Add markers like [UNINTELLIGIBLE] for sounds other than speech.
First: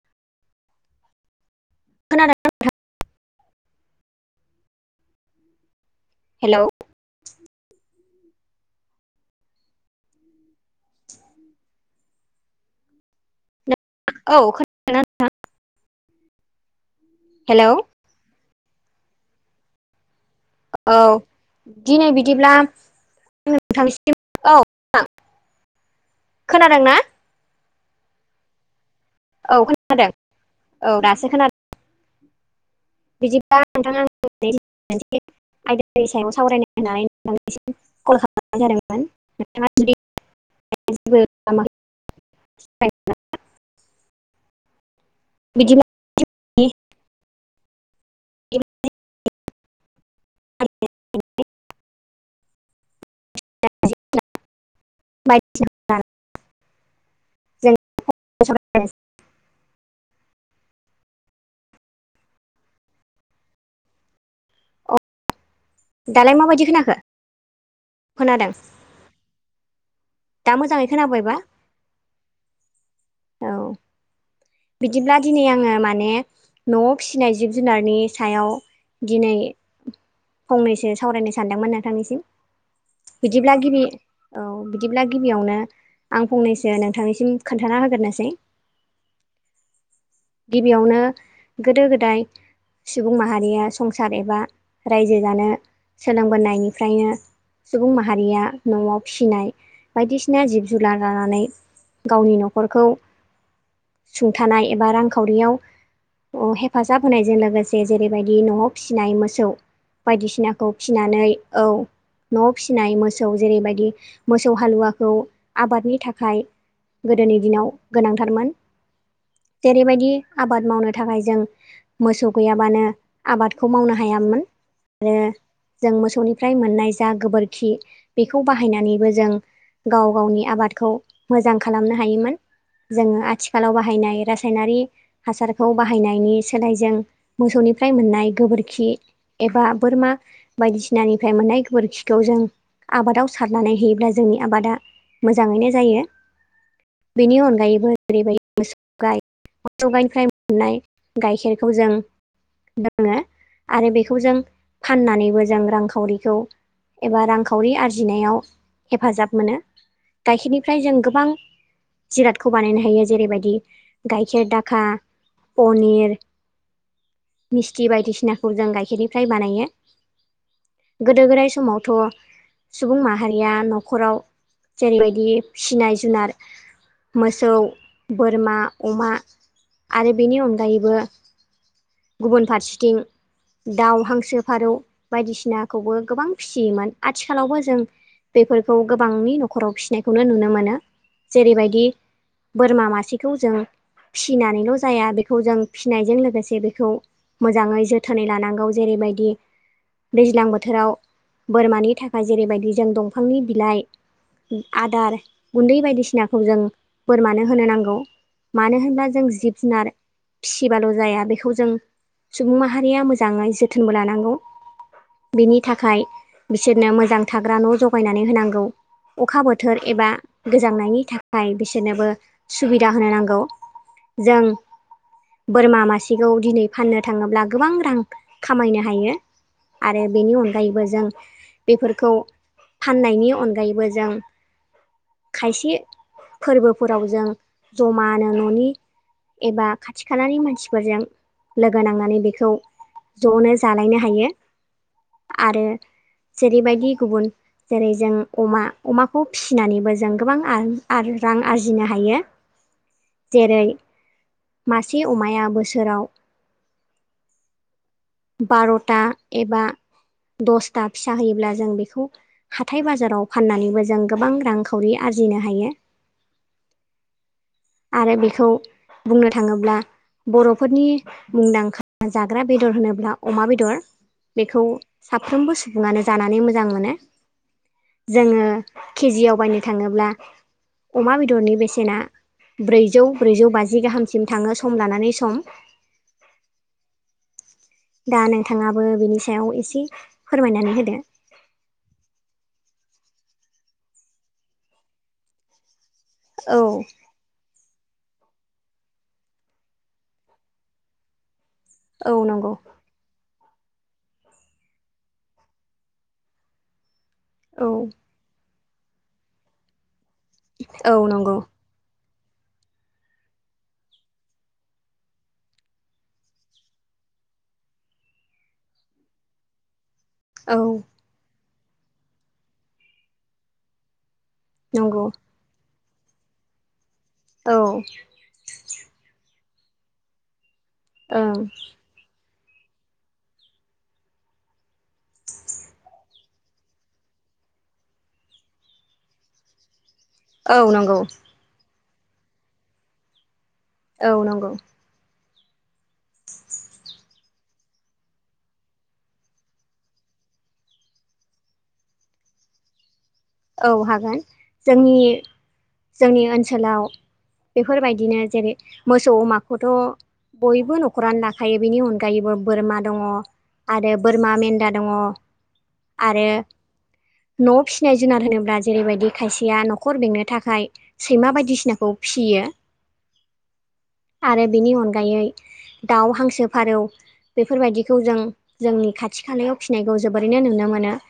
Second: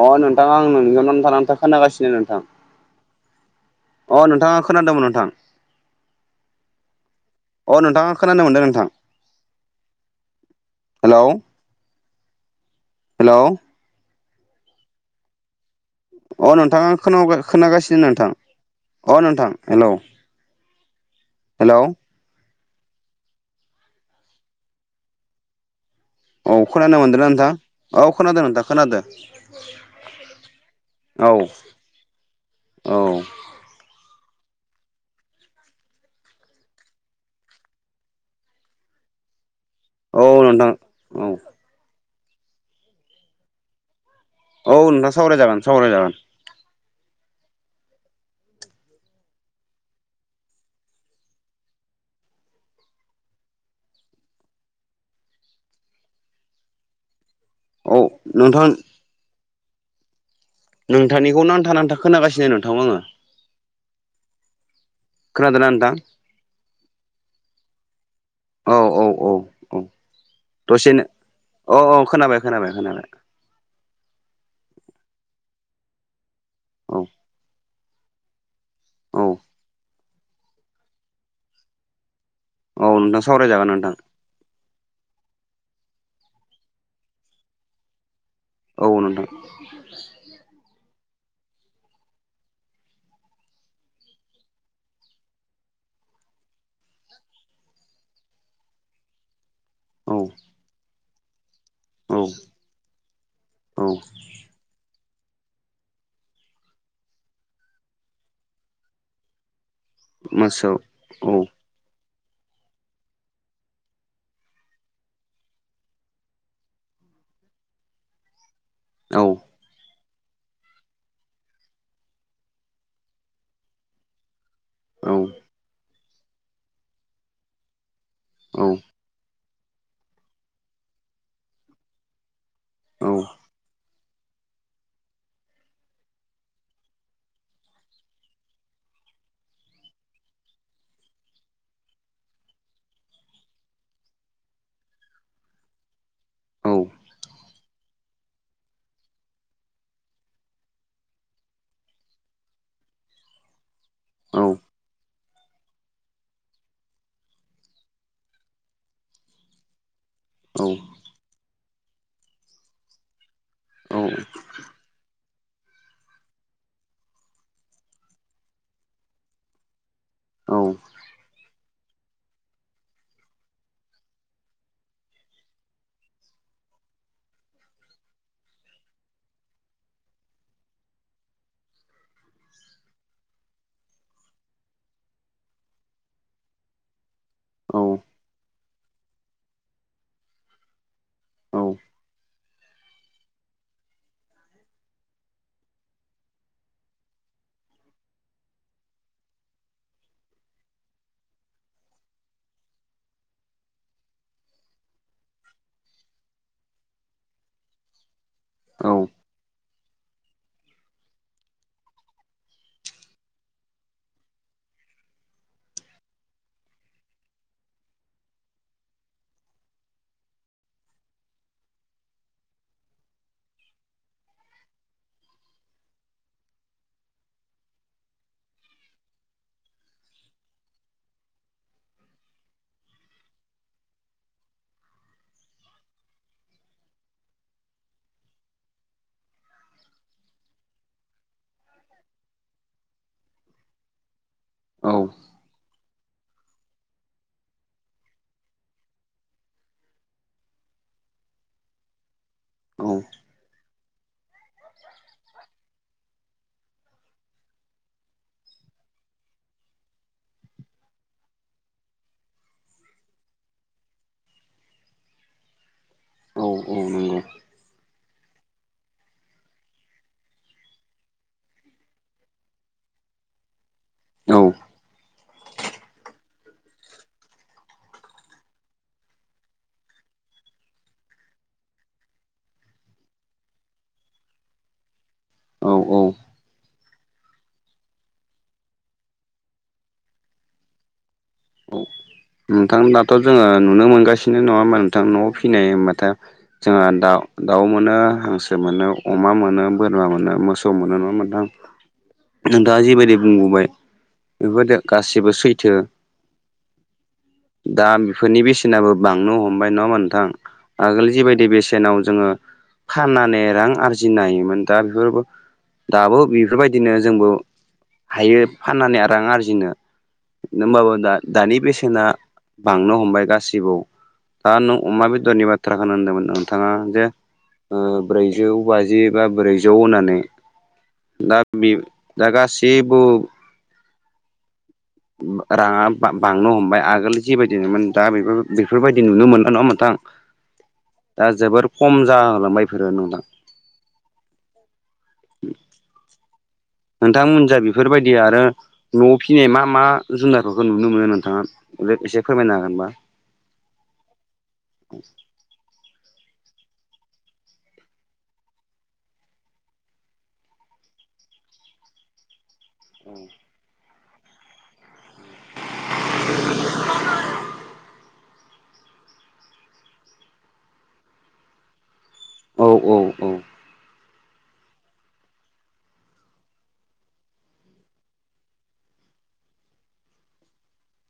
अ नोंथां आं नोंनिखौ नांथा नांथा खोनागासिनो खोनादों नोंथां अ नोंथां आं खोनादोंमोन नोंथां हेल' अ नोंथां आं खोनानो मोनदों नोंथां हेल' हेल' औ खौना अ नोंथां आं खोना हेलौ खोनागासिनो नोंथां अ नोंथां हेलौ औ हेलौ दिनै बिदिब्ला नोंथांसिम औ औ खोनादोंना खोनानो मोनदोंना नोंथां औ खोनादों नोंथां खोनादों औ खोनादों औ दासो खोनादों औ [UNINTELLIGIBLE] आयदानि सायाव सावरायनो होननानै नोंथांनिसिम कल खालाम नाय जादोंमोन। नोंथाङा औ नोंथां औ [UNINTELLIGIBLE] औ नोंथां सावराय जागोन बिदिब्ला सावराय जागोन। [UNINTELLIGIBLE] औ नोंथां सावरायनोसै नोंथानिखौ नांथा नांथा खोनागासिनो नोंथांव आङो। अ खोनादोंना नोंथां? दालाय माबायदि खोनाखो? खोनादों। औ औ औ औ। दा मोजाङै खोनाबायबा? अ अ खोनाबाय खोनाबाय खोनाबाय। औ बिदिब्ला दिनै आङो माने न'आव औ फिसिनाय जिब जुनारनि सायाव औ दिनै फंनैसो सावरायनो सानदोंमोन नोंथांनिसिम। औ नोंथां बिदिब्ला सावरायजागोन गिबि नोंथां औ बिदिब्ला गिबियावनो आं फंनैसो नोंथांनिसिम खोन्थाना होग्रोनोसै औ नोंथां। गिबियावनो गोदो गोदाय सुबुं माहारिया संसार एबा रायजो जानो सोलोंबोनायनिफ्रायनो सुबुं माहारिया न'आव फिसिनाय औ बायदिसिना जिब जुनार लानानै औ गावनि न'खरखौ औ। हुंथानाय एबा रांखावरियाव अ हेफाजाब होनायजों लोगोसे जेरैबायदि न'आव फिसिनाय मोसौ बायदिसिनाखौ मोसौ फिनानै औ। न'आव फिसिनाय मोसौ जेरैबायदि मोसौ हालुवाखौ आबादनि थाखाय गोदोनि दिनाव गोनांथारमोन। औ। जेरैबायदि आबाद मावनो थाखाय जों मोसौ गैयाबानो आबादखौ मावनो हायामोन। औ आरो जों मोसौनिफ्राय मोननाय जा गोबोरखि बेखौ औ बाहायनानैबो जों गाव गावनि आबादखौ मोजां खालामनो हायोमोन। औ जोङो आथिखालाव बाहायनाय रासायनारि हासारखौ बाहायनायनि सोलाय जों मोसौनिफ्राय मोननाय गोबोरखि एबा बोरमा बायदिसिनानिफ्राय मोननाय गोबोरखिखौ जों आबादाव सारनानै होयोब्ला जोंनि आबादा मोजाङैनो जायो। औ बेनि अनगायैबो जेरैबायदि मोसौ गाय मोसौ गायनिफ्राय मोननाय गाइखेरखौ जों लोङो आरो बेखौ औ जों फाननानैबो जों रांखावरिखौ एबा रांखावरि आरजिनायाव हेफाजाब मोनो। औ गाइखेरनिफ्राय जों गोबां जिरादखौ बानायनो हायो जेरैबायदि गायखेर दाखा, पनिर मिस्थि बायदिसिनाखौ जों गाइखेरनिफ्राय बानायो। औ। गोदो गोदाय समावथ' सुबुं माहारिया न'खराव जेरैबायदि फिसिनाय जुनार मोसौ, बोरमा, अमा आरो बेनि अनगायैबो गुबुन फारसेथिं दाउ, हांसो, फारौ बायदिसिनाखौबो गोबां फिसियोमोन। आथिखालावबो जों बेफोरखौ गोबांनि न'खराव फिसिनायखौनो नुनो मोनो जेरैबायदि बोरमा मा बेखौ जों फिसिनानैल' जाया बेखौ जों फिसिनायजों लोगोसे बेखौ मोजाङै जोथोनै लानांगौ जेरैबायदि दैज्लां बोथोराव बोरमानि थाखाय जेरैबायदि जों दंफांनि बिलाइ आदार गुन्दै बायदिसिनाखौ जों बोरमानो होनो नांगौ मानो होनब्ला जों जिब जुनार फिसिबाल' जाया बेखौ जों सुबुं माहारिया मोजाङै जोथोनबो लानांगौ बिनि थाखाय बिसोरनो मोजां थाग्रा न' जगायनानै होनांगौ अखा बोथोर एबा गोजांनायनि थाखाय बिसोरनोबो सुबिदा होनो नांगौ जों बोरमा मासेखौ दिनै फाननो थाङोब्ला गोबां रां खामायनो हायो आरो बेनि अनगायैबो जों बेफोरखौ फाननायनि अनगायैबो जों खायसे फोरबोफोराव जों जमानो न'नि एबा खाथि खालानि मानसिफोरजों लोगो नांनानै बेखौ ज'नो जालायनो हायो आरो जेरैबायदि गुबुन जेरै जों अमा अमाखौ फिसिनानैबो जों गोबां रां आरजिनो हायो औ जेरै मासे अमाया बोसोराव [INAUDIBLE] बार'था एबा दसथा फिसा होयोब्ला जों बेखौ हाथाय बाजाराव फाननानैबो जों गोबां रांखावरि आरजिनो हायो औ औ नंगौ आरो बेखौ बुंनो थाङोब्ला बर'फोरनि मुंदांखा जाग्रा बेदर होनोब्ला अमा बेदर बेखौ साफ्रोमबो सुबुङानो जानानै मोजां मोनो जोङो केजिआव बायनो थाङोब्ला अमा बेदरनि बेसेना ब्रैजौ ब्रैजौ बाजि गाहामसिम थाङो सम लानानै सम औ औ दा नोंथाङाबो बिनि सायाव एसे फोरमायनानै होदो औ नोंथां दाथ' जोङो नुनो मोनगासिनो नङा होमबा नोंथां न'आव फिनाय होमबाथाय औ जोंहा दाउ दाउ मोनो हांसो मोनो अमा मोनो बोरमा मोनो मोसौ मोनो नङा होनबा नोंथां औ नंगौ दा जिबायदि बुंबोबाय बेफोरदि गासिबो सैथो औ दा बेफोरनि बेसेनाबो बांनो हमबाय नङा होमबा नोंथां औ आगोल नंगौ जिबायदि बेसेन टेनाव जोङो फाननानै रां आरजिनायमोन दा बेफोरबो दाबो बेफोरबायदिनो जोंबो हायो फाननानै रां आरजिनो औ होमबाबो दा दानि बेसेना बांनो हमबाय गासिबो दा नों अमा नंगौ बेदरनि बाथ्राखौनो होनदोंमोन नोंथाङा जे औ ब्रै जौ बाजि बा ब्रैजौ होनानै ओं दा बे दा गासिबो राङा बांनो हमबाय आगोल जिबायदिमोन दा बे बेफोरबायदि नुनो मोनला नङा होमबा नोंथां आं औ नंगौ दा जोबोर खम जालांबाय बेफोरो नोंथां औ नंगौ नोंथांमोन जा बेफोरबायदि आरो न'आव फिनाय मा मा जुनारफोरखौ नुनो मोनो नोंथाङा एसे फोरमायनो हागोनबा? औ हागोन जोंनि जोंनि ओनसोलाव बेफोरबायदिनो जेरै मोसौ अमाखौथ' बयबो न'खरानो लाखायो बेनि अनगायैबो बोरमा दङ आरो बोरमा मेन्दा दङ आरो न' आव फिसिनायजों जुनार होनोब्ला जेरैबायदि खायसेया न'खर बेंनो थाखाय सैमा बायदिसिनाखौ फिसियो औ औ औ। आरो बेनि अनगायै दाउ, हांसो, फारौ बेफोर बायदिखौ जों जोंनि खाथि खालायाव फिनायखौ जोबोरैनो नुनो मोनो।